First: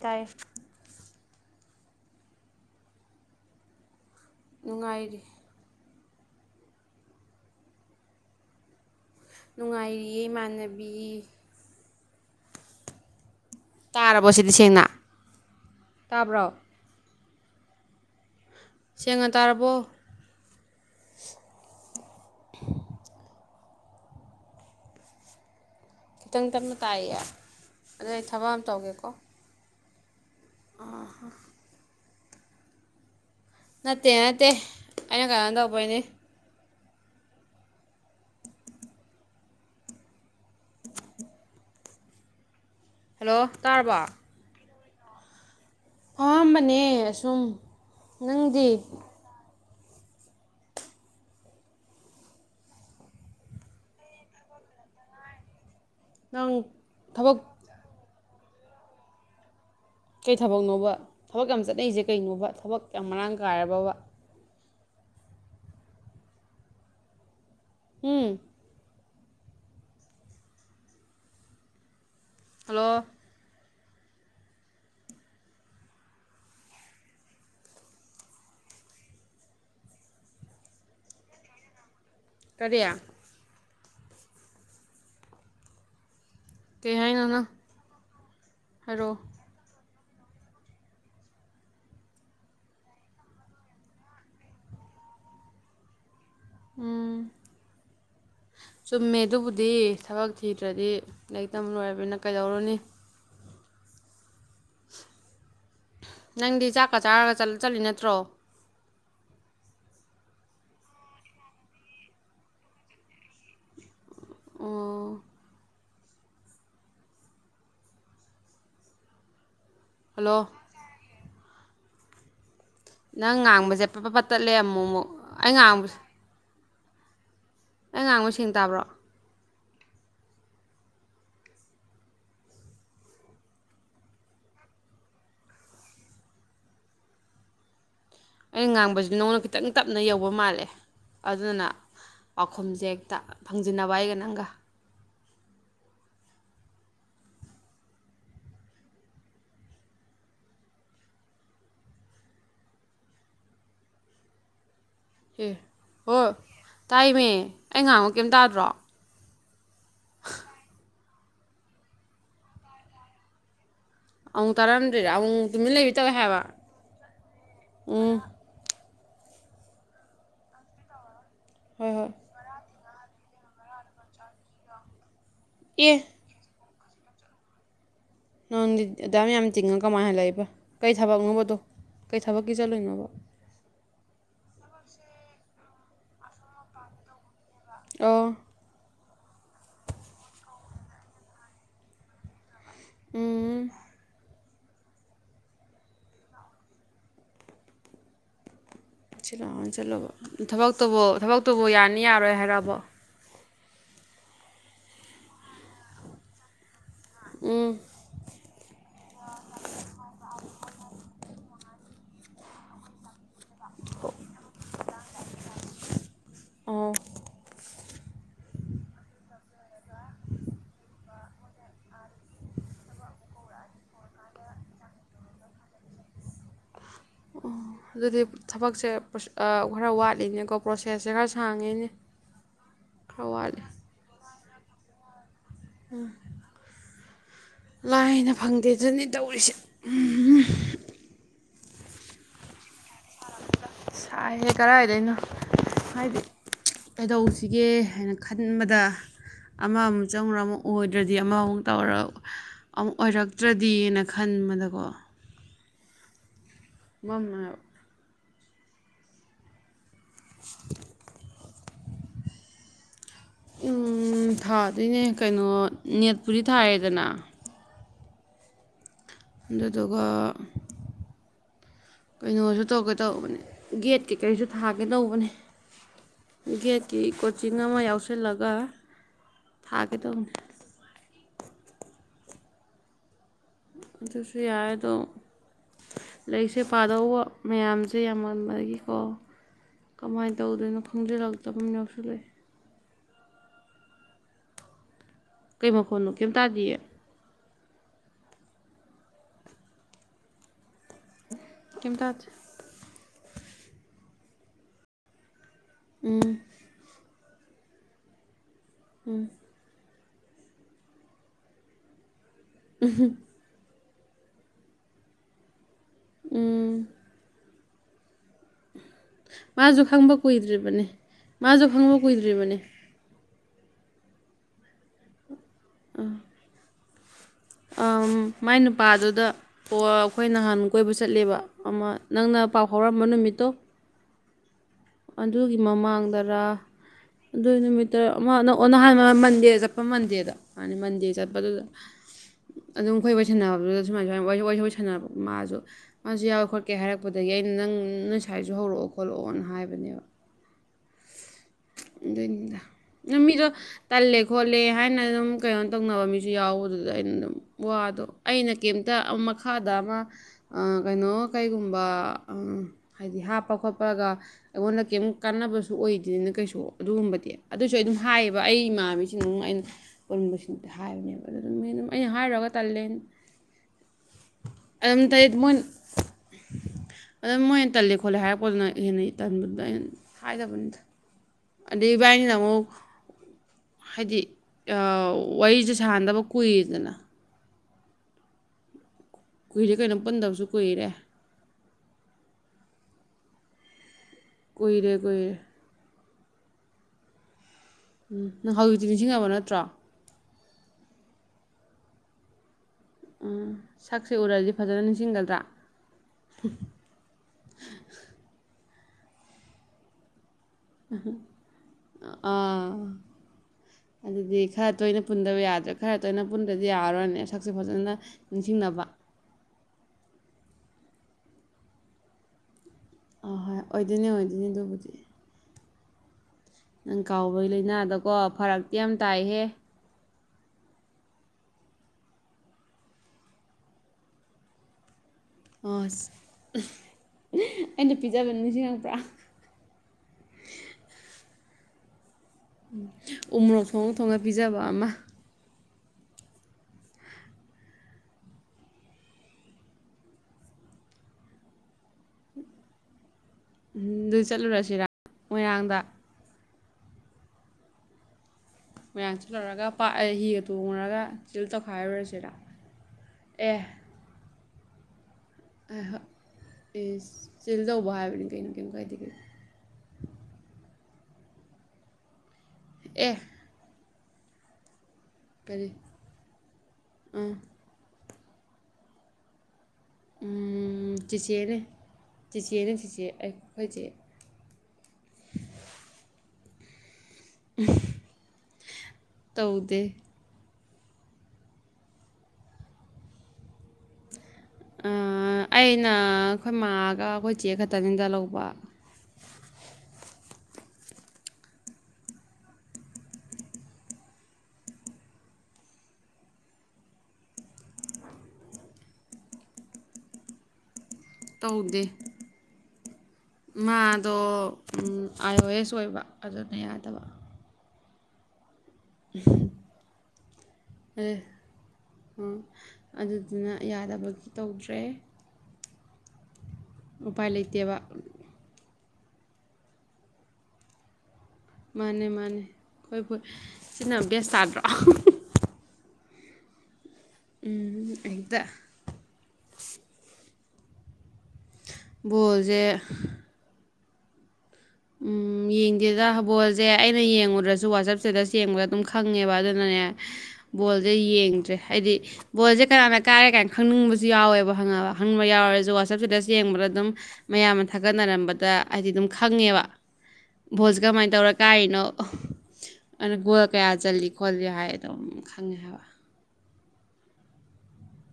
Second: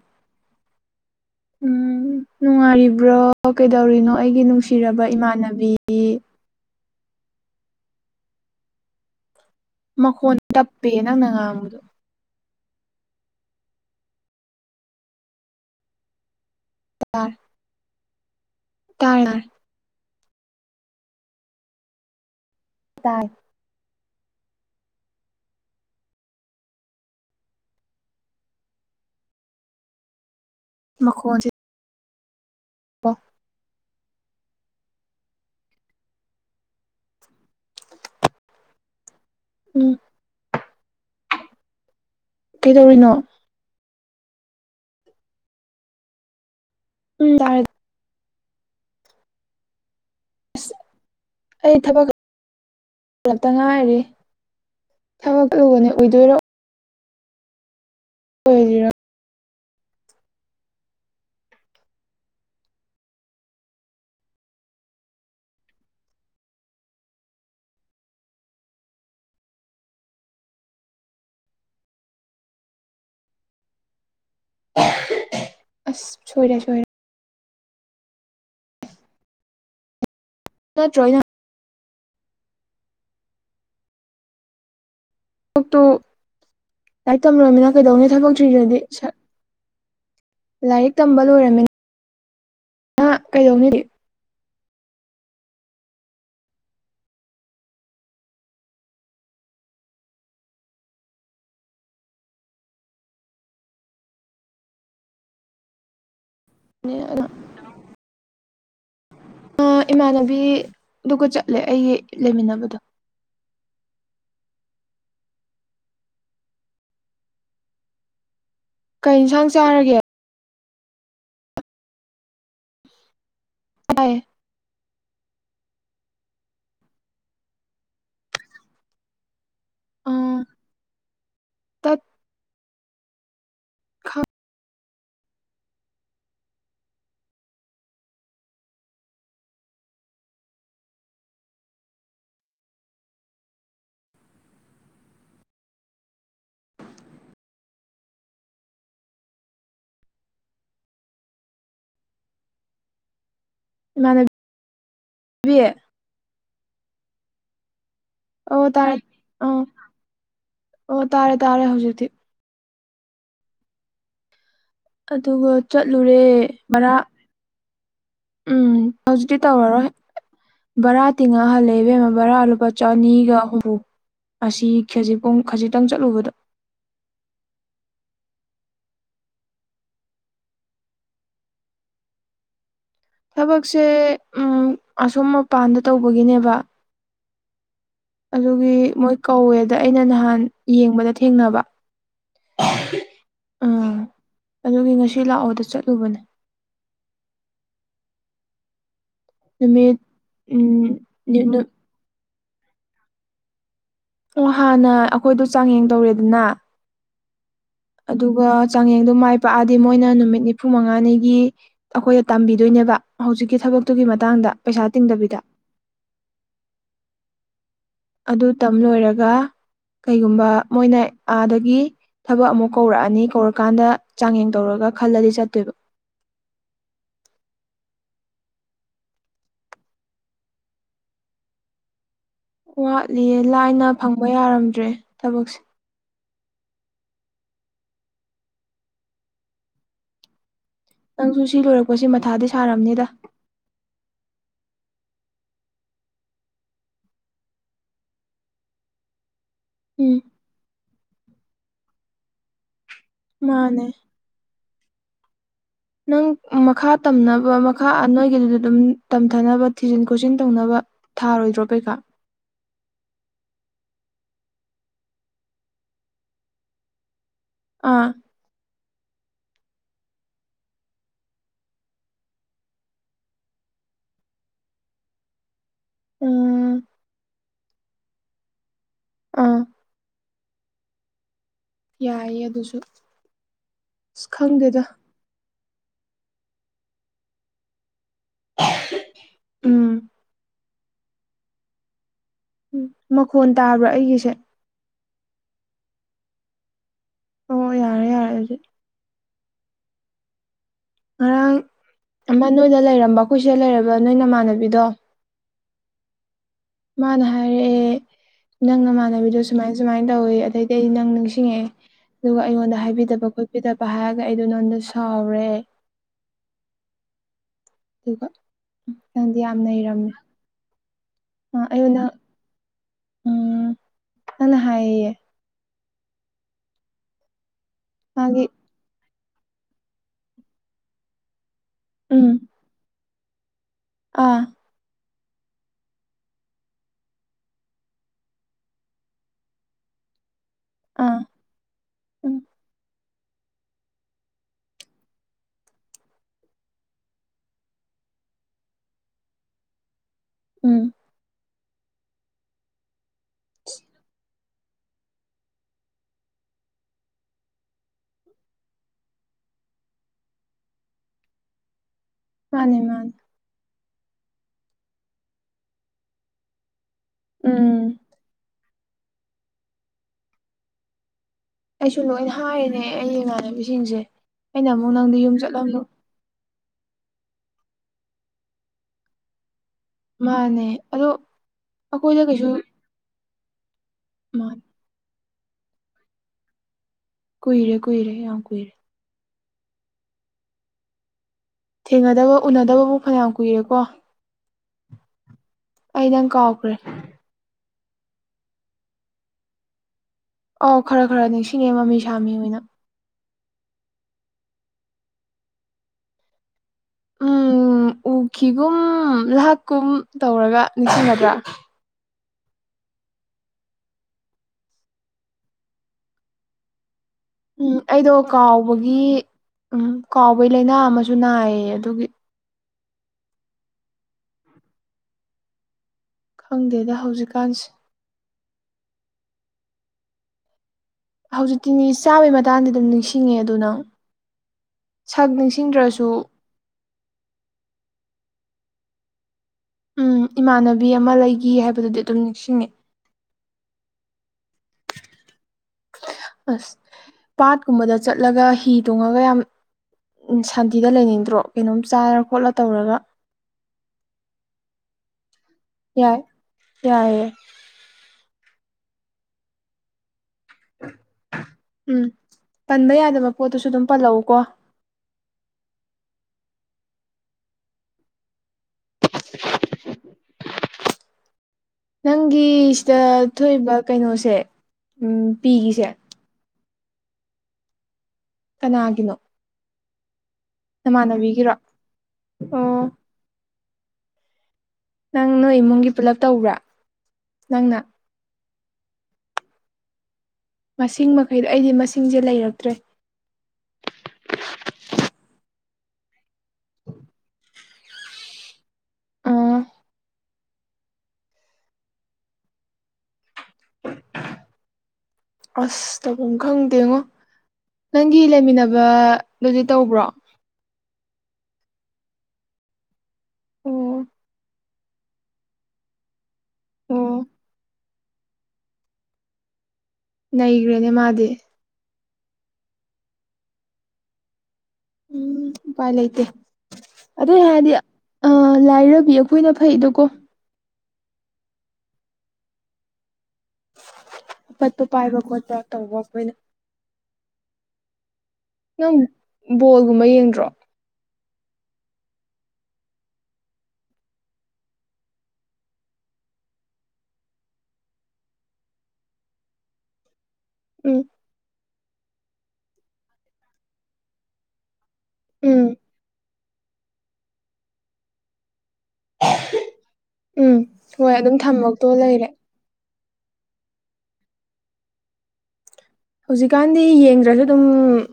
type ꯎꯝ ꯅꯨꯡꯉꯥꯏꯔꯤꯕ꯭ꯔꯣ ꯀꯩꯗꯧꯔꯤꯅꯣ ꯑꯩꯒꯤ ꯅꯨꯡꯁꯤꯔꯕ ꯅꯨꯡꯉꯥꯏꯔꯤ ꯏꯃꯥꯟꯅꯕꯤ ꯅꯨꯡꯉꯥꯏꯔꯤꯌꯦ ꯃꯈꯣꯟ ꯇꯞꯄꯦ ꯏꯃꯥꯟꯅꯕꯤ ꯅꯪꯅ ꯉꯥꯡꯕꯗꯣ ꯇꯥꯔꯕꯣ ꯁꯤꯗꯤ ꯁꯦꯡꯅ ꯇꯥꯕ꯭ꯔꯣ ꯇꯥꯔꯦ ꯇꯥꯔꯦ ꯁꯦꯡꯅ ꯇꯥꯔꯦ ꯇꯥꯔꯕꯣ ꯇꯥꯏ ꯈꯤꯇꯪ ꯇꯞꯅ ꯇꯥꯏꯌꯦ ꯑꯗꯨꯗꯤ ꯑꯩ ꯊꯕꯛ ꯑꯃ ꯇꯧꯒꯦꯀꯣ ꯃꯈꯣꯟꯁꯤ ꯑ‌ꯣ ꯅꯠꯇꯦ ꯅꯠꯇꯦ ꯑꯩꯅ ꯀꯩꯅꯣꯅ ꯇꯧꯕꯩꯅꯤ ꯎꯝ [unintelligible] ꯀꯩꯗꯧꯔꯤꯅꯣ ꯑꯣ ꯇꯥꯔꯕ ꯑꯥꯝꯕꯅꯦ ꯎꯝ ꯑꯁꯨꯝ ꯇꯥꯔꯦ ꯅꯪꯗꯤ ꯑꯁ ꯑꯩ ꯊꯕꯛꯛꯇ ꯉꯥꯏꯔꯤ ꯊꯕꯛ ꯂꯨꯕꯅꯤ ꯎꯗꯣꯏ ꯊꯕꯛ ꯑꯣꯏꯔꯤꯔꯣ ꯀꯩ ꯊꯕꯛꯅꯣꯕ ꯊꯕꯛ ꯌꯥꯝ ꯆꯠꯅꯔꯤꯁꯦ ꯀꯩꯅꯣꯕ ꯊꯕꯛ ꯌꯥꯝ ꯃꯔꯥꯡ ꯀꯥꯏꯔꯕꯕ ꯎꯝ ꯍꯜꯂꯣ ꯑꯁ ꯁꯣꯏꯔꯦ ꯁꯣꯏꯔꯦ ꯅꯠꯇ꯭ꯔ‌ꯣ ꯏꯅꯝ ꯀꯔꯤ ꯊꯕꯛꯇꯨ ꯀꯩ ꯂꯥꯏꯔꯤꯛ ꯍꯥꯏꯅꯣ ꯅꯪ ꯇꯝꯂꯃꯤꯅ ꯀꯩꯗꯧꯅꯤ ꯊꯕꯛ ꯊ꯭ꯔꯤꯗꯗꯤ ꯍꯥꯏꯔꯛꯑꯣ ꯂꯥꯏꯔꯤꯛ ꯇꯝꯕ ꯂꯣꯏꯔꯝꯃꯤꯅ ꯑ ꯀꯩꯗꯧꯅꯤꯗꯤ ꯎꯝ ꯆꯨꯝꯃꯦ ꯑꯗꯨꯕꯨꯗꯤ ꯊꯕꯛ ꯊꯤꯗ꯭ꯔꯗꯤ ꯂꯥꯏꯔꯤꯛ ꯇꯝꯝꯕ ꯂꯣꯏꯔꯕꯅꯤꯅ ꯀꯩꯗꯧꯔꯅꯤ ꯅꯪꯗꯤ ꯆꯥꯛꯀ ꯆꯥꯔꯒ ꯆꯠꯂꯤ ꯅꯠꯇ꯭ꯔꯣ ꯏꯃꯥꯟꯅꯕꯤꯗꯨꯒ ꯆꯠꯂꯦ ꯑꯩꯒꯤ ꯂꯩꯃꯤꯟꯅꯕꯗꯣ ꯑꯣ ꯀꯩ ꯏꯟꯁꯥꯡ ꯆꯥꯔꯒꯦ ꯍꯜꯂꯣ ꯅꯪ ꯉꯥꯡꯕꯁꯦ ꯇꯥꯏꯌꯦ ꯄꯠꯇꯠꯂꯦ ꯑꯃꯨꯛ ꯑꯃꯨꯛ ꯑꯩ ꯉꯥꯡꯕꯁꯦ ꯑꯩ ꯉꯥꯡꯕ ꯁꯦꯡ ꯇꯥꯕ꯭ꯔꯣ ꯑ‌ꯣ ꯇꯠ ꯈꯪ ꯑꯩꯅ ꯉꯥꯡꯕꯁꯤꯗꯤ ꯅꯪꯅ ꯈꯤꯇꯪ ꯇꯞꯅ ꯌꯧꯕ ꯃꯥꯜꯂꯦ ꯑꯗꯨꯅ ꯄꯥꯎꯈꯨꯝꯁꯦ ꯍꯦꯛꯇ ꯐꯪꯖꯟꯅꯕ ꯑꯩꯒ ꯅꯪꯒ ꯃꯥꯅꯤ ꯑꯦ ꯍꯣꯏ ꯇꯥꯏꯅꯦ ꯑꯩ ꯉꯍꯥꯛꯃꯨꯛ ꯀꯩꯝ ꯑꯣ ꯇꯥꯗ꯭ꯔꯣ ꯇꯥꯔꯦ ꯑꯥ ꯑꯣ ꯇꯥꯔꯦ ꯇꯥꯔꯦ ꯍꯧꯖꯤꯛꯇꯤ ꯑꯃꯨꯛ ꯇꯔꯥꯝꯗ꯭ꯔ‌ꯦ ꯑꯗꯨꯒ ꯆꯠꯂꯨꯔꯦ ꯚꯔꯥ ꯎꯝ ꯎꯝ ꯍꯧꯖꯤꯛꯇꯤ ꯇꯧꯔꯔꯣꯏ ꯕꯔꯥ ꯍꯣꯏ ꯇꯤꯉꯥꯍꯜꯂꯦꯕꯦꯝꯃ ꯍꯣꯏ ꯕꯔꯥ ꯂꯨꯄꯥ ꯆꯅꯤꯒ ꯍꯨꯝꯐꯨ ꯑꯁꯤ ꯈꯖꯤꯛ ꯈꯖꯤꯛꯇꯪ ꯑꯦ ꯆꯠꯂꯨꯕꯗ ꯅꯪꯗꯤ ꯑꯦꯗꯥꯝ ꯌꯥꯝ ꯇꯤꯡꯉ ꯀꯃꯥꯏ ꯍꯜ ꯂꯩꯛꯏꯕ ꯀꯩ ꯊꯕꯛꯅꯣꯕꯗꯣ ꯀꯩ ꯊꯕꯛꯀꯤ ꯆꯠꯂꯣꯏꯅꯣꯕ ꯊꯕꯛꯁꯦ ꯑꯁꯣꯝ ꯃꯄꯥꯟꯗ ꯇꯧꯕꯒꯤꯅꯦꯕ ꯑ‌ꯣ ꯑꯗꯨꯒꯤ ꯃꯣꯏ ꯀꯧꯋꯦꯗ ꯑꯩꯅ ꯅꯍꯥꯟ ꯌꯦꯡꯕꯗ ꯊꯦꯡꯅꯕ ꯎꯝ ꯑꯥ ꯑꯗꯨꯒꯤ ꯉꯁꯤ ꯂꯥꯛꯑꯣꯗ ꯆꯠꯂꯨꯕꯅꯦ ꯉꯁꯤꯂꯛꯑꯣꯅ ꯅꯨꯃꯤꯠ ꯆꯠꯂꯨꯕ ꯎꯝ ꯊꯕꯛꯇꯨꯕꯣ ꯊꯕꯛꯇꯨꯕꯣ ꯌꯥꯅꯤ ꯌꯥꯔꯣꯏ ꯍꯥꯏꯔꯛꯑꯕꯣ ꯑꯣ ꯍꯥꯟꯅ ꯑꯩꯈꯣꯏꯗꯣ ꯆꯥꯡꯌꯦꯡ ꯇꯧꯔꯦꯗꯅ ꯎꯝ ꯑꯗꯨꯒ ꯆꯥꯡꯌꯦꯡꯗꯣ ꯃꯥꯏ ꯄꯥꯛꯑꯗꯤ ꯃꯣꯏꯅ ꯅꯨꯃꯤꯠ ꯅꯤꯐꯨ ꯃꯉꯥꯅꯤꯒꯤ ꯑꯩꯈꯣꯏꯗ ꯇꯝꯕꯤꯗꯣꯏꯅꯦꯕ ꯍꯧꯖꯤꯛꯀꯤ ꯊꯕꯛꯇꯨꯒꯤ ꯃꯇꯥꯡꯗ ꯄꯩꯁꯥ ꯇꯤꯡꯗꯕꯤꯗ ꯑꯣ ꯑꯗꯨ ꯇꯝ ꯂꯣꯏꯔꯒ ꯀꯩꯒꯨꯝꯕ ꯃꯣꯏꯅ ꯑꯥꯗꯒꯤ ꯊꯕꯛ ꯑꯃꯨꯛ ꯀꯧꯔꯛꯑꯅꯤ ꯀꯧꯔꯀꯥꯟꯗ ꯆꯥꯡꯌꯦꯡ ꯇꯧꯔꯒ ꯈꯜꯂꯗꯤ ꯆꯠꯇꯣꯏꯕ [inaudible] ꯑꯗꯨꯗꯤ ꯊꯕꯛꯁꯦ ꯑꯥ ꯈꯔ ꯋꯥꯠꯂꯤꯅꯦꯀꯣ ꯄ꯭ꯔꯣꯁꯦꯁꯁꯦ ꯈꯔ ꯁꯥꯡꯉꯤꯅꯦ ꯈꯔ ꯋꯥꯠꯂꯤꯌꯦ ꯋꯥꯠꯂꯤ ꯂꯥꯏꯅ ꯐꯪꯕ ꯌꯥꯔꯝꯗ꯭ꯔꯦ ꯊꯕꯛꯁꯦ ꯎꯝ ꯂꯥꯏꯅ ꯐꯪꯗꯦꯗꯨꯅꯤ ꯇꯧꯔꯤꯁꯦ ꯅꯪꯁꯨ ꯁꯤ ꯂꯣꯏꯔꯛꯄꯁꯤ ꯃꯊꯥꯗꯤ ꯁꯥꯔꯕꯝꯅꯤꯗ ꯁꯥꯏꯍꯦ ꯀꯔꯥꯏꯗꯩꯅꯣ ꯍꯥꯏꯗꯤ ꯀꯩꯗꯧꯁꯤꯒꯦ ꯍꯥꯏꯅ ꯈꯟꯕꯗ ꯑꯃꯃꯨꯛ ꯎꯝ ꯆꯪꯉꯨꯔ ꯑꯃꯨꯛ ꯑꯣꯏꯗ꯭ꯔꯗꯤ ꯑꯃꯃꯨꯛ ꯇꯧꯔ ꯑꯃꯨꯛ ꯃꯥꯅꯦ ꯑꯣꯏꯔꯛꯇ꯭ꯔꯗꯤꯅ ꯈꯟꯕꯗꯀꯣ ꯅꯪ ꯃꯈꯥ ꯇꯝꯅꯕ ꯑꯃꯃꯨꯛ ꯃꯈꯥ ꯅꯣꯏꯒꯤꯗꯨꯗ ꯑꯗꯨꯝ ꯇꯝꯊꯅꯕ ꯊꯤꯖꯤꯟ ꯈꯣꯠꯆꯤꯟ ꯇꯧꯅꯕ ꯊꯥꯔꯣꯏꯗ꯭ꯔꯣ ꯀꯩꯀꯥ ꯎꯝ ꯊꯥꯗꯣꯏꯅꯦ ꯀꯩꯅꯣ ꯅꯦꯠꯄꯨꯔꯤ ꯊꯥꯏꯌꯦꯗꯅ ꯑꯥ ꯑꯗꯨꯗꯨꯒ ꯀꯩꯅꯣꯁꯨ ꯇꯧꯒꯦ ꯇꯧꯕꯅꯦ ꯒꯦꯠ ꯀꯩ ꯀꯩꯖꯄ ꯊꯥꯒꯦ ꯇꯧꯕꯅꯦ ꯎꯝ ꯒꯦꯠꯀꯤ ꯀꯣꯆꯤꯡ ꯑꯃ ꯌꯥꯎꯁꯤꯜꯂꯒ ꯑꯥ ꯊꯥꯒꯦꯇꯧꯅꯤ ꯌꯥꯏꯌꯦ ꯑꯗꯨꯁꯨ ꯑꯁ ꯑꯗꯨꯁꯨ ꯌꯥꯏ ꯈꯪꯗꯦꯗ ꯑꯗꯣ ꯂꯩꯥꯏꯔꯤꯛꯁꯦ ꯄꯥꯗꯧꯕ ꯃꯌꯥꯝꯖꯦ ꯌꯥꯝꯃꯟ ꯑꯗꯒꯤꯀꯣ ꯎꯝ ꯀꯃꯥꯏꯅ ꯇꯧꯗꯣꯏꯅꯣ ꯈꯪꯖꯤꯜꯂꯛꯇꯕ ꯑꯃ ꯌꯥꯎꯁꯤꯜꯂꯛꯑꯦ ꯎꯝ ꯃꯈꯣꯟ ꯇꯥꯕ꯭ꯔꯥ ꯑꯩꯒꯤꯁꯦ ꯀꯩ ꯃꯈꯣꯟꯅꯣ ꯀꯩꯝ ꯇꯥꯗꯤꯌꯦ ꯑꯣ ꯌꯥꯔꯦ ꯌꯥꯔꯦ ꯑꯗꯨꯗꯤ ꯉꯔꯥꯡ ꯀꯩꯝ ꯇꯥꯗꯦ ꯑꯃ ꯅꯣꯏꯗ ꯂꯩꯔꯝꯕ ꯑꯩꯈꯣꯏ ꯁꯤꯗ ꯂꯩꯔꯕ ꯅꯣꯏ ꯅꯃꯥꯟꯅꯕꯤꯗꯣ ꯎꯝ ꯃꯥꯅ ꯍꯥꯏꯔꯛꯑꯦ ꯅꯪ ꯅꯃꯥꯟꯅꯕꯤꯗꯁꯨ ꯁꯨꯃꯥꯏ ꯁꯨꯃꯥꯏꯅ ꯇꯧꯋꯤ ꯑꯗꯩꯗꯤ ꯑꯩ ꯅꯪ ꯅꯤꯡꯁꯤꯡꯉꯛꯑꯦ ꯑꯗꯨꯒ ꯑꯩꯉꯣꯟꯗ ꯍꯥꯏꯕꯤꯗꯕ ꯈꯣꯠꯄ ꯄꯤꯗꯕ ꯍꯥꯏꯔꯒ ꯑꯩꯗꯣ ꯅꯉꯣꯟꯗ ꯁꯥꯎꯔꯦ ꯎꯝ ꯑꯗꯨꯒ ꯅꯪꯗꯤ ꯌꯥꯝ ꯃꯥꯁꯨ ꯅꯩꯔꯝꯃꯦ ꯈꯪꯕ ꯀꯨꯏꯗ꯭ꯔꯤꯕꯅꯦ ꯑꯥ ꯃꯥꯁꯨ ꯈꯪꯕ ꯑꯩꯅ ꯀꯨꯏꯗ꯭ꯔꯤꯕꯅꯦ ꯎꯝ ꯅꯪꯅ ꯍꯥꯏꯌꯦꯌꯦ ꯑꯥ ꯑꯥꯝ ꯃꯥꯒꯤ ꯃꯥꯏ ꯅꯨ ꯄꯥꯗꯨꯗ ꯑꯣ ꯑꯩꯈꯣꯏ ꯅꯍꯥꯟ ꯀꯣꯏꯕ ꯆꯠꯂꯦꯕ ꯑꯃ ꯅꯪꯅ ꯎꯝ ꯄꯥꯎ ꯐꯥꯎꯔꯝꯕ ꯅꯨꯃꯤꯠꯇꯣ ꯑꯥ ꯑꯗꯨꯒꯤ ꯃꯃꯥꯡꯗꯔꯥ ꯑꯗꯨ ꯅꯨꯃꯤꯠꯇꯔ ꯑꯃ ꯑꯣ ꯅꯍꯥꯟ ꯃꯟꯗꯦꯗ ꯆꯠꯄ ꯃꯟꯗꯦꯗ ꯃꯟꯗꯦ ꯑꯥ ꯆꯠꯄꯗꯨꯗ ꯎꯝ ꯑꯗꯨꯝ ꯑꯩꯈꯣꯏ ꯋꯥꯔꯤ ꯁꯥꯅꯕꯗꯨꯗ ꯁꯨꯃꯥꯏ ꯁꯨꯃꯥꯏ ꯋꯥꯔꯤ ꯋꯥꯔꯤ ꯁꯥꯅꯕꯗꯨꯗ ꯃꯥꯖꯨ ꯃꯥꯁꯨ ꯌꯥꯎꯒꯦ ꯈꯣꯠꯀꯦ ꯍꯥꯏꯔꯛꯄꯗꯒꯤ ꯑꯩꯅ ꯅꯪ ꯅꯣꯢ ꯁꯥꯏꯁꯨ ꯍꯧꯔꯛꯑꯣ ꯈꯣꯠꯂꯛꯑꯣꯅ ꯍꯥꯏꯕꯅꯦꯕ ꯎꯝ ꯑꯗꯨꯢꯅꯤꯗ ꯑꯗꯣ ꯃꯤꯗꯣ ꯇꯜꯂꯦ ꯈꯣꯠꯂꯦ ꯍꯥꯏꯅ ꯁꯨꯝ ꯀꯩꯅꯣ ꯇꯧꯅꯕ ꯃꯤꯁꯨ ꯌꯥꯎꯕꯗꯨꯗꯥ ꯑꯩꯅ ꯑꯗꯨꯝ ꯋꯥꯗꯣ ꯑꯩꯅ ꯀꯩꯝꯇꯥ ꯑꯃꯥ ꯃꯈꯥꯗ ꯑꯃꯥ ꯑꯥ ꯀꯩꯅꯣ ꯀꯩꯒꯨꯝꯕ ꯑꯝ ꯃꯥꯅꯦ ꯃꯥꯅꯦ ꯍꯥꯞꯄ ꯈꯣꯠꯄꯒ ꯑꯩꯉꯣꯟꯗꯥ ꯀꯤꯝ ꯀꯥꯟꯅꯕꯁꯨ ꯑꯣꯏꯗꯦꯗꯅ ꯀꯩꯁꯨ ꯑꯗꯨꯒꯨꯝꯕꯥꯗꯤ ꯑꯗꯣꯏꯁꯨ ꯎꯝ ꯑꯩ ꯑꯗꯨꯝ ꯍꯥꯏꯌꯦꯕ ꯑꯩ ꯏꯃꯥꯅꯕꯤꯁꯤꯡꯗꯨ ꯑꯩꯅ ꯇꯧꯅꯤꯡꯕꯁꯤꯡꯗ ꯍꯥꯏꯕꯅꯦꯕ ꯑꯗꯨ ꯑꯗꯨꯝ ꯑꯗꯨꯝ ꯑꯩꯁꯨ ꯑꯩꯅ ꯂꯣꯏꯟ ꯍꯥꯏꯔꯨꯔꯒ ꯍꯥꯏꯔꯤꯅꯦ ꯇꯜꯂꯦꯅ ꯑꯩ ꯏꯃꯥꯟꯅꯥꯕꯤꯁꯤꯡꯁꯦ ꯑꯩꯅ ꯑꯃꯨꯛ ꯅꯪꯗꯤ ꯌꯨꯝ ꯆꯠꯂꯝꯗꯨ ꯑꯗꯨ ꯃꯣꯏꯅ ꯇꯜꯂꯦ ꯈꯣꯠꯂꯦ ꯍꯥꯏꯔꯛꯄꯗꯨꯅ ꯍꯦꯟꯅ ꯇꯟꯕꯗꯨꯗ ꯑꯩꯅ ꯃꯥꯅꯦ ꯑꯗꯨ ꯗꯤ ꯏꯕꯥꯟꯅꯤꯅ ꯑꯃꯨꯛ ꯍꯥꯏꯗꯤ ꯃꯥ ꯑꯥ ꯋꯥꯔꯤꯁꯨ ꯁꯥꯟꯗꯕ ꯀꯨꯏꯔꯦꯗꯅ ꯀꯨꯏꯔꯦ ꯀꯨꯏꯔꯦ ꯌꯥꯝ ꯀꯨꯏꯔꯦ ꯀꯨꯏꯔꯦ ꯀꯩꯅꯣ ꯄꯨꯟꯗꯥꯕꯁꯨ ꯀꯨꯏꯔꯦ ꯊꯦꯡꯅꯥꯗꯕ ꯎꯅꯥꯗꯕꯕꯨ ꯐꯥꯅꯌꯥꯝ ꯀꯨꯏꯔꯦꯀꯣ ꯀꯨꯏꯔꯦ ꯀꯨꯢꯔꯦ ꯑꯩ ꯅꯪ ꯀꯥꯎꯒ꯭ꯔꯦ ꯑꯝ ꯍꯧꯖꯤꯛꯇꯤ ꯅꯤꯡꯁꯤꯡꯉꯥꯕ ꯅꯠꯇ꯭ꯔꯣ ꯑꯧ ꯈꯔ ꯈꯔꯥ ꯅꯤꯡꯁꯤꯡꯉꯦ ꯃꯥꯃꯤ ꯁꯥꯃꯤ ꯑꯣꯏꯅ ꯑꯝ ꯁꯛꯁꯦ ꯎꯔꯗꯤ ꯐꯥꯖꯅ ꯅꯤꯡꯁꯤꯡꯒꯥꯗ꯭ꯔꯥ ꯑꯝ ꯎꯈꯤꯒꯨꯝ ꯂꯥꯛꯀꯨꯝ ꯇꯧꯔꯒ ꯅꯤꯡꯁꯤꯡꯒꯗ꯭ꯔꯥ ꯑꯥ ꯑꯗꯨꯗꯤ ꯈꯔ ꯇꯣꯏꯅ ꯄꯨꯟꯗꯕ ꯌꯥꯗ꯭ꯔꯦ ꯈꯔ ꯇꯣꯏꯅ ꯄꯨꯟꯗꯗꯤ ꯌꯥꯔꯔꯣꯏꯅꯦ ꯁꯛꯁꯦ ꯑꯝ ꯐꯖꯅ ꯑꯩꯗꯣ ꯅꯤꯡꯁꯤꯡꯅꯕ ꯀꯥꯎꯕꯒꯤ ꯑꯝ ꯀꯥꯎꯕꯩ ꯂꯩꯅꯥ ꯑꯃꯥꯁꯨ ꯅꯥꯏꯌꯦ ꯑꯗꯨꯒꯤ ꯍꯣꯏ ꯍꯣꯏ ꯑꯣꯏꯗꯣꯏꯅꯦ ꯑꯣꯏꯗꯣꯏꯅꯤ ꯑꯗꯨꯕꯨꯗꯤ ꯈꯪꯗꯦꯗ ꯅꯪ ꯀꯥꯎꯕꯒꯤ ꯍꯧꯖꯤꯛꯀꯥꯟꯁꯦ ꯂꯩꯅꯥꯗꯨꯀꯣ ꯐꯥꯔꯛꯇꯤ ꯌꯥꯝ ꯇꯥꯏꯍꯦ ꯍꯧꯖꯤꯛꯀꯤ ꯆꯥꯕꯩ ꯃꯇꯥꯡꯗꯤꯗꯨꯗ ꯅꯤꯡꯁꯤꯡꯉꯦ ꯑꯗꯨ ꯅꯪ ꯁꯛ ꯅꯤꯡꯁꯤꯡꯗ꯭ꯔꯁꯨ ꯑꯁ ꯑꯩꯅ ꯄꯤꯖꯥꯕ ꯅꯤꯡꯁꯤꯡ ꯉꯛꯄ꯭ꯔꯥ ꯑꯝ ꯏꯃꯥꯟꯅꯕꯤ ꯑꯃꯥ ꯂꯩꯒꯤ ꯍꯥꯏꯕꯗꯨꯗꯤ ꯑꯗꯨꯝ ꯅꯤꯡꯁꯤꯡꯉꯦ ꯎꯃꯨꯔꯣꯛ ꯊꯣꯡꯉꯥ ꯊꯣꯡꯉꯥ ꯄꯤꯖꯕ ꯑꯃꯥ ꯄꯥꯠꯀꯨꯝꯕꯗ ꯆꯠꯂꯒꯥ ꯍꯤ ꯇꯣꯡꯉꯥꯒ ꯌꯥꯝ ꯁꯥꯟꯇꯤꯗ ꯂꯩꯅꯤꯡꯗ꯭ꯔꯣ ꯀꯩꯅꯣꯝ ꯆꯥꯔ ꯈꯣꯠꯂꯥ ꯇꯧꯔꯒ ꯑꯝ ꯑꯗꯨ ꯆꯠꯂꯨꯔꯥꯁꯤꯔ ꯃꯣꯏꯔꯥꯡꯗ ꯌꯥꯏ ꯌꯥꯏꯌꯦ ꯃꯣꯏꯔꯥꯡ ꯆꯠꯂꯨꯔꯒ ꯄꯥꯛꯑꯦ ꯍꯤ ꯇꯣꯡꯉꯨꯔꯒ ꯆꯤꯜ ꯇꯧꯈꯥꯏꯔꯨꯔꯁꯤꯔ ꯑꯦ ꯄꯥ ꯂꯧ ꯀꯣ ꯍꯣꯢ ꯍꯣꯏ ꯏꯁ ꯆꯤꯜ ꯇꯧꯕ ꯍꯥꯏꯕꯅꯤ ꯀꯩꯅꯣ ꯀꯩꯝ ꯀꯥꯏꯗꯦ ꯀꯩꯅꯣ [inaudible] ꯅꯪꯒꯤ ꯁꯤꯗ ꯑꯦ ꯊꯣꯛꯏꯕ ꯀꯩꯅꯣꯁꯦ ꯑꯝ ꯄꯤꯒꯤꯁꯦ ꯑꯝ ꯀꯅꯥꯒꯤꯅꯣ ꯑꯝ ꯅꯃꯥꯟꯅꯕꯤꯒꯤꯔꯣ ꯆꯤꯆꯦꯅꯦ ꯆꯤꯆꯦꯅꯦ ꯑꯣ ꯆꯤꯆꯦ ꯑꯩꯈꯣꯏ ꯆꯦ ꯅꯪ ꯅꯣꯏ ꯏꯃꯨꯡꯒꯤ ꯄꯨꯜꯂꯞ ꯇꯧꯕ꯭ꯔꯥ ꯅꯪꯅ ꯇꯧꯗꯦ ꯑꯁꯦꯡꯃꯛꯀꯤ ꯑꯩꯗꯤ ꯃꯁꯤꯡꯁꯦ ꯂꯩꯔꯛꯇ꯭ꯔꯦ ꯑꯝ ꯑꯩꯅ ꯑꯩꯈꯣꯏ ꯃꯥꯒ ꯑꯩꯈꯣꯏ ꯆꯦ ꯈꯛꯇꯥꯅꯤꯗ ꯂꯧꯕ ꯑꯣ ꯑꯁ ꯇꯧꯚꯝ ꯈꯪꯗꯦ ꯉꯣ ꯅꯪꯒꯤ ꯂꯩꯃꯤꯟꯅꯥꯕ ꯑꯗꯨꯗꯤ ꯇꯧꯕ꯭ꯔꯣ ꯇꯧꯗꯦ ꯑꯣ ꯃꯥꯗꯣ ꯑꯥꯏ ꯑꯣ ꯑꯦꯁ ꯑꯣꯏꯕ ꯑꯗꯨꯅ ꯌꯥꯗꯕ [unintelligible] [inaudible] [unintelligible] ꯅꯩꯈ꯭ꯔꯦꯅꯦ ꯃꯥꯗꯤ ꯑꯣ ꯑꯗꯨꯗꯨꯅ ꯌꯥꯗꯕꯒꯤ ꯇꯧꯗ꯭ꯔꯦ ꯎꯝ ꯎꯄꯥꯏ ꯂꯩꯇꯦ ꯎꯄꯥꯏ ꯑꯗꯨ ꯍꯥꯏꯔꯗꯤ ꯂꯩꯇꯦꯕ ꯑꯥ ꯂꯥꯏꯔꯕꯤ ꯑꯩꯈꯣꯏꯅ ꯐꯩꯗ ꯀꯣ ꯃꯥꯅꯦ ꯃꯥꯅꯦ ꯍꯣꯏ ꯍꯣꯏ ꯁꯤꯅ ꯕꯦꯁ ꯇꯥꯗ꯭ꯔꯣ [unintelligible] ꯑꯩꯈꯣꯏꯅ ꯎꯝ ꯍꯦꯛꯇꯥ ꯅꯪ ꯕꯣꯜꯒꯨꯝꯕ ꯌꯦꯡꯗ꯭ꯔꯣ ꯕꯣꯜꯁꯦ ꯎꯝ ꯌꯦꯡꯗꯦꯗ ꯍꯕꯣꯜꯁꯦ ꯑꯩꯅ ꯌꯦꯡꯉꯨꯗ꯭ꯔꯁꯨ ꯋꯥꯆꯞꯁꯤꯗ ꯁꯦꯡꯕꯒ ꯑꯗꯨꯝ ꯈꯪꯉꯦꯕ ꯑꯗꯨꯅꯅꯦ ꯕꯣꯜꯁꯦ ꯎꯝ ꯌꯦꯡꯗ꯭ꯔꯦ ꯍꯥꯏꯗꯤ ꯕꯣꯜꯁꯦ ꯀꯅꯥꯝꯅ ꯀꯥꯔꯦ ꯀꯥꯏꯅ ꯈꯪꯅꯤꯡꯕꯁꯨ ꯌꯥꯎꯋꯦꯕ ꯈꯡꯉꯕ ꯈꯪꯕ ꯎꯝ ꯌꯥꯎꯔꯁꯨ ꯋꯥꯆꯞꯇꯨꯗꯁ ꯌꯦꯡꯕꯗ ꯑꯗꯨꯝ ꯃꯌꯥꯝꯅ ꯊꯥꯒꯠꯅꯔꯝꯕꯗ ꯍꯥꯏꯗꯤ ꯑꯗꯨꯝ ꯈꯪꯉꯦꯕ ꯎꯝ ꯚꯣꯁ ꯀꯃꯥꯏꯅ ꯍꯣꯏ ꯇꯧꯔ ꯑꯗꯨꯝ ꯀꯥꯏꯔꯤꯅꯣ ꯊꯝꯃꯛꯇꯣ ꯂꯩꯔꯦ ꯑꯗꯨꯅ ꯒꯣꯜ ꯀꯌꯥ ꯆꯜꯂꯤ ꯈꯣꯠꯂꯤ ꯍꯥꯏ ꯑꯗꯨꯝ ꯈꯪꯉꯦ ꯍꯥꯏꯕ ꯍꯧꯖꯤꯛꯀꯥꯟꯗꯤ ꯌꯦꯡꯗ꯭ꯔꯁꯨ ꯑꯗꯨꯝ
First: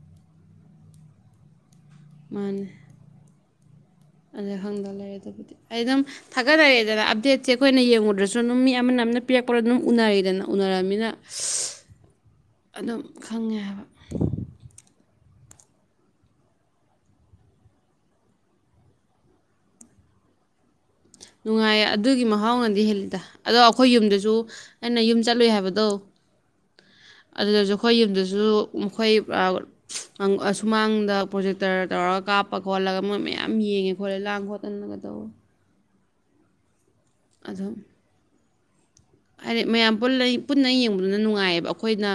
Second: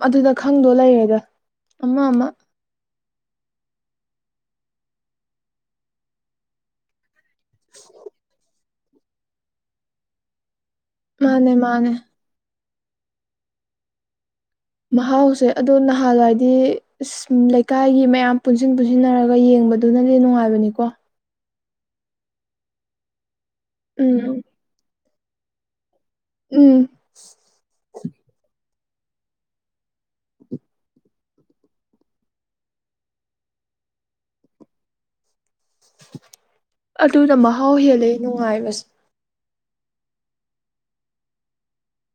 ꯑꯗꯨꯗ ꯈꯪꯗꯣ ꯂꯩꯔꯦꯗ ꯑꯃ ꯑꯃ ꯃꯥ ꯑꯗ ꯈꯪꯗ ꯂꯩꯔꯦ ꯑꯗꯨꯕꯨꯗꯤ ꯑꯩ ꯑꯗꯨꯝ ꯊꯥꯒꯠꯅꯔꯛꯦꯗꯅ ꯑꯞꯗꯦꯠꯁꯦ ꯑꯩꯈꯣꯏꯅ ꯌꯦꯡꯉꯨꯗ꯭ꯔꯁꯨ ꯑꯗꯨꯝ ꯃꯤ ꯑꯃꯅ ꯑꯃꯝꯅ ꯄꯤꯔꯛꯄ ꯑꯗꯨꯝ ꯎꯅꯔꯤꯗꯅ ꯎꯅꯔꯕꯃꯤꯅ ꯃꯥꯅꯦ ꯃꯥꯅꯦ ꯑꯗꯨꯝ ꯈꯪꯉꯦ ꯍꯥꯏꯕ ꯃꯍꯥꯎꯁꯦ ꯑꯗꯣ ꯅꯍꯥꯟꯋꯥꯏꯗꯤ ꯑ ꯂꯩꯀꯥꯏꯒꯤ ꯃꯌꯥꯝ ꯄꯨꯟꯁꯤꯟ ꯄꯨꯟꯁꯤꯟꯅꯔꯒ ꯌꯦꯡꯕꯗꯨꯅꯗꯤ ꯅꯨꯡꯉꯥꯏꯕꯅꯤꯀꯣ ꯅꯨꯡꯉꯥꯏꯌꯦ ꯑꯗꯨꯒꯤ ꯃꯍꯥꯎꯅꯗꯤ ꯍꯦꯜꯂꯤꯗ ꯑꯗꯣ ꯑꯩꯈꯣꯏ ꯌꯨꯝꯗꯁꯨ ꯎꯝ ꯑꯩꯅ ꯌꯨꯝ ꯆꯠꯂꯨꯏ ꯍꯥꯏꯕꯗꯣ ꯎꯝ ꯑꯗꯨꯗꯁꯨ ꯑꯩꯈꯣꯏ ꯌꯨꯝꯗꯁꯨ ꯃꯈꯣꯏ ꯑꯁꯨꯃꯥꯡꯗ ꯄ꯭ꯔꯣꯖꯦꯛꯇꯔ ꯇꯧꯔꯒ ꯀꯥꯞꯄ ꯈꯣꯠꯂꯒ ꯃꯣꯏ ꯃꯌꯥꯝ ꯌꯦꯡꯉꯦ ꯈꯣꯠꯂꯦ ꯂꯥꯡ ꯈꯣꯠꯄ ꯀꯒꯗꯧ ꯑꯗꯨꯗ ꯃꯍꯥꯎ ꯑꯗꯨꯝ ꯍꯦꯜꯂꯦ ꯅꯨꯡꯉꯥꯏꯕꯁꯦ ꯍꯥꯏꯗꯤ ꯃꯌꯥꯝ ꯄꯨꯟꯅ ꯌꯦꯡꯕꯗꯨꯅ ꯅꯨꯡꯉꯥꯏꯌꯦꯕ ꯑꯩꯈꯣꯏꯅ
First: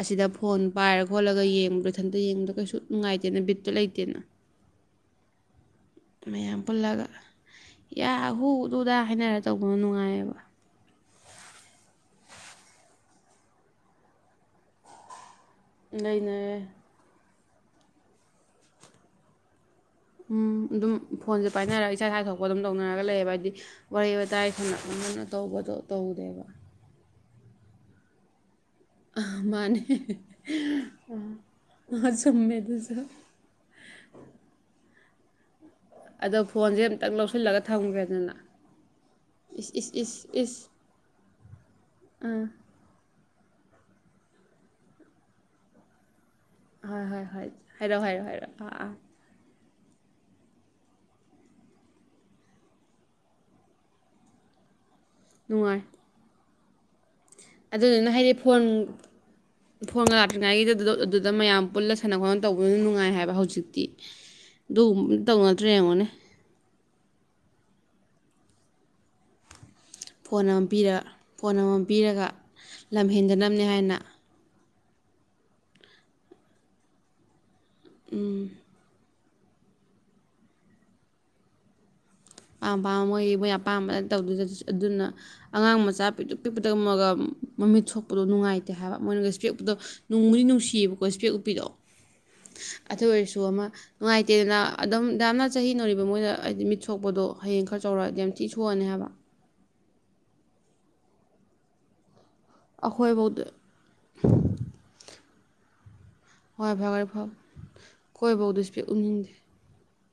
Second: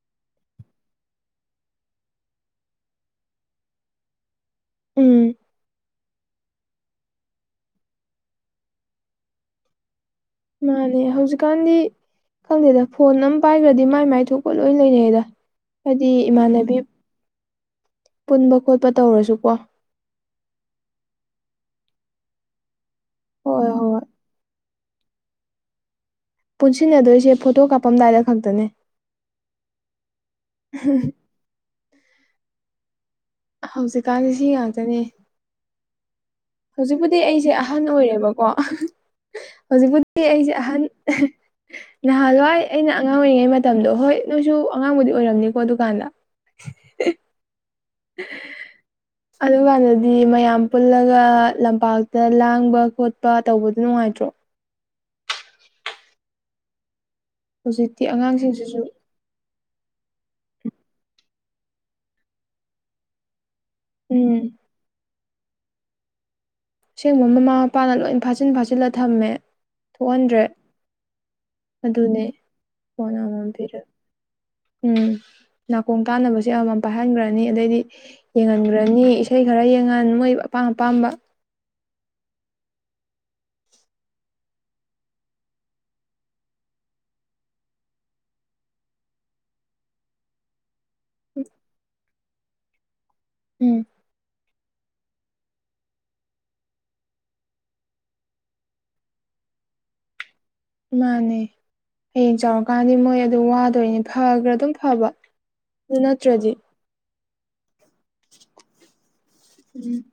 ꯑꯁꯤꯗ ꯐꯣꯟ ꯄꯥꯏꯔ ꯈꯣꯠꯂꯒ ꯌꯦꯡꯕꯗꯣ ꯏꯊꯟꯇ ꯌꯦꯡꯕꯗ ꯀꯩꯁꯨ ꯅꯨꯡꯉꯥꯏꯇꯦꯅ ꯕꯤꯠꯇꯨ ꯂꯩꯇꯦꯅ ꯎꯝ ꯃꯌꯥꯝ ꯄꯨꯜꯂꯒ ꯌꯥ ꯍꯨꯗꯨꯗ ꯍꯥꯏꯅꯔ ꯇꯧꯕꯅꯣ ꯅꯨꯡꯉꯥꯏꯌꯦꯕ ꯃꯥꯅꯦ ꯍꯧꯖꯤꯛꯀꯥꯟꯗꯤ ꯈꯪꯗꯦꯗ ꯐꯣꯟ ꯑꯃ ꯄꯥꯏꯈ꯭ꯔꯗꯤ ꯃꯥꯏ ꯃꯥꯏ ꯊꯣꯛꯄ ꯂꯣꯏ ꯂꯩꯅꯩꯑꯗ ꯍꯥꯏꯗꯤ ꯂꯩꯅꯔꯦ ꯏꯃꯥꯟꯅꯕꯤ ꯄꯨꯟꯕ ꯈꯣꯠꯄ ꯇꯧꯔꯁꯨꯀꯣ ꯎꯝ ꯑꯗꯨꯝ ꯐꯣꯟꯁꯦ ꯄꯥꯏꯅꯔꯒ ꯏꯁꯥ ꯏꯁꯥꯊ ꯊꯣꯛꯄ ꯑꯗꯨꯝ ꯇꯧꯅꯔꯒ ꯂꯩꯌꯦꯕ ꯍꯥꯏꯗꯤ ꯍꯣꯏ ꯍꯣꯏ ꯋꯥꯔꯤ ꯋꯥꯇꯥꯏ ꯍꯂꯛ ꯑꯃꯅ ꯇꯧꯕꯗꯣ ꯇꯧꯗꯦꯕ ꯄꯨꯟꯁꯤꯟꯅꯗꯣꯏꯁꯦ ꯐꯣꯇꯣ ꯀꯥꯞꯄꯝꯗꯥꯏꯗ ꯈꯛꯇꯅꯦ ꯑ ꯃꯥꯅꯦ ꯆꯝꯃꯦꯗꯨꯁꯨ ꯍꯧꯖꯤꯛꯀꯥꯟꯗꯤ ꯁꯤ ꯉꯥꯛꯇꯅꯦ [unintelligible] ꯍꯧꯖꯤꯛꯄꯨꯗꯤ ꯑꯩꯁꯦ ꯂꯧꯁꯤꯜꯂꯒ ꯑꯍꯟ ꯊꯝꯈ꯭ꯔꯦꯗꯅ ꯑꯣꯏꯔꯦꯕꯀꯣ ꯏꯁ ꯏꯁ ꯏꯁ ꯍꯧꯖꯤꯛꯄꯨꯗꯤ ꯑꯩꯁꯦ ꯏꯁ ꯑꯍꯟ ꯑꯥ ꯅꯍꯥꯟꯋꯥꯏ ꯑꯩꯅ ꯑꯉꯥꯡ ꯑꯣꯏꯔꯤꯉꯩ ꯃꯇꯝꯗꯣ ꯍꯣꯏ ꯅꯣꯏꯁꯨ ꯑꯉꯥꯡꯕꯨꯗꯤ ꯑꯣꯏꯔꯝꯅꯤꯀꯣ ꯗꯨꯀꯥꯟꯗ ꯍꯣꯏ ꯍꯣꯏ ꯍꯣꯏ ꯍꯥꯏꯔꯛꯑꯣ ꯍꯥꯏꯔꯛꯑꯣ ꯍꯥꯏꯔꯛꯑꯣ ꯑꯥ ꯑꯥ ꯑꯗꯨꯀꯥꯟꯗꯗꯤ ꯃꯌꯥꯝ ꯄꯨꯜꯂꯒ ꯂꯝꯄꯥꯛꯇ ꯂꯥꯡꯕ ꯈꯣꯠꯄ ꯇꯧꯕꯗꯣ ꯅꯨꯡꯉꯥꯏꯇ꯭ꯔꯣ ꯅꯨꯡꯉꯥꯏ ꯍꯧꯖꯤꯛꯇꯤ ꯑꯗꯨꯗꯨꯅ ꯍꯥꯏꯗꯤ ꯐꯣꯟ ꯑꯉꯥꯡꯁꯤꯡꯁꯤꯁꯨ ꯐꯣꯟꯒ [unintelligible] ꯑꯗꯨꯗ ꯃꯌꯥꯝ ꯄꯨꯜꯂ ꯁꯥꯟꯅ ꯈꯣꯠꯅꯕ ꯇꯧꯕꯗꯨꯅ ꯅꯨꯡꯉꯥꯏ ꯍꯥꯏꯕ ꯍꯧꯖꯤꯛꯇꯤ ꯎꯝ ꯑꯗꯨꯒꯨꯝꯕ ꯇꯧꯅꯗ꯭ꯔꯦ ꯌꯦꯡꯉꯣꯅꯦ ꯑꯁꯦꯡꯕ ꯃꯃꯥ ꯃꯄꯥꯅ ꯂꯣꯏ ꯐꯥꯖꯤꯟ ꯐꯥꯖꯤꯜꯂ ꯊꯝꯃꯦ ꯊꯣꯛꯍꯟꯗ꯭ꯔꯦ ꯐꯣꯟ ꯑꯃ ꯄꯤꯔ ꯐꯣꯟ ꯑꯃꯃꯝ ꯑꯗꯨꯅꯦ ꯄꯤꯔꯒ ꯂꯝ ꯐꯣꯟ ꯑꯃꯃꯝ ꯍꯦꯟꯗꯅꯕꯅꯦ ꯄꯤꯔ ꯍꯥꯏꯅ ꯎꯝ ꯅꯥꯀꯣꯡ ꯇꯥꯅꯕꯁꯦ ꯑꯃꯃꯝ ꯄꯥꯏꯍꯟꯒ꯭ꯔꯅꯤ ꯑꯗꯩꯗꯤ ꯌꯦꯡꯍꯟ [unintelligible] ꯏꯁꯩ ꯈꯔ ꯌꯦꯡꯉꯥꯟ ꯃꯣꯏ ꯑꯄꯥꯝ ꯑꯄꯥꯝꯕ ꯄꯥꯝ ꯄꯥꯝꯕ ꯃꯣꯏꯒꯤ ꯃꯣꯏ ꯑꯄꯥꯝꯕꯗ ꯇꯧꯗꯣꯏꯁꯤ ꯑꯗꯨꯅ ꯑꯉꯥꯡ ꯃꯆꯥ ꯄꯤꯇꯔꯨꯛ ꯄꯤꯛꯄꯗ ꯑꯃꯒ ꯃꯃꯤꯠ ꯁꯣꯛꯄꯗꯣ ꯅꯨꯡꯉꯥꯏꯇꯦ ꯍꯥꯏꯕ ꯃꯣꯏꯅꯒ ꯏꯁꯄꯦꯛ ꯎꯞꯄꯗꯣ ꯅꯨꯡꯕꯨꯗꯤ ꯅꯨꯡꯁꯤꯌꯦꯕꯀꯣ ꯏꯁꯄꯦꯛ ꯎꯞꯄꯤꯗꯣ ꯑꯗꯨ ꯑꯣꯏꯔꯁꯨ ꯑꯃ ꯎꯝ ꯅꯨꯡꯉꯥꯏꯇꯦꯗꯅ ꯑꯗꯨꯝ ꯌꯥꯝꯅ ꯆꯍꯤ ꯅꯧꯔꯤꯕ ꯃꯣꯏꯅ ꯍꯥꯏꯗꯤ ꯃꯤꯠꯁꯣꯛ ꯄꯣꯗꯣ ꯍꯌꯦꯡ ꯈꯔ ꯆꯥꯎꯔꯛꯑꯗꯤ ꯌꯥꯝ ꯊꯤ ꯁꯣꯛꯑꯅꯦ ꯍꯥꯏꯕ ꯃꯥꯅꯦ ꯍꯌꯦꯡ ꯆꯥꯎꯔꯀꯥꯟꯗꯤ ꯃꯣꯏ ꯑꯗꯨ ꯑꯩꯈꯣꯏꯐꯧꯗ ꯋꯥ ꯇꯧꯅꯦ ꯐꯒ꯭ꯔꯥ ꯑꯗꯨꯝ ꯐꯕ ꯑꯗꯨ ꯅꯠꯇ꯭ꯔꯗꯤ [unintelligible] ꯈꯣꯏꯕꯧꯗ ꯏꯁꯄꯦꯛ ꯎꯞ ꯅꯤꯡꯗꯦ ꯎꯝ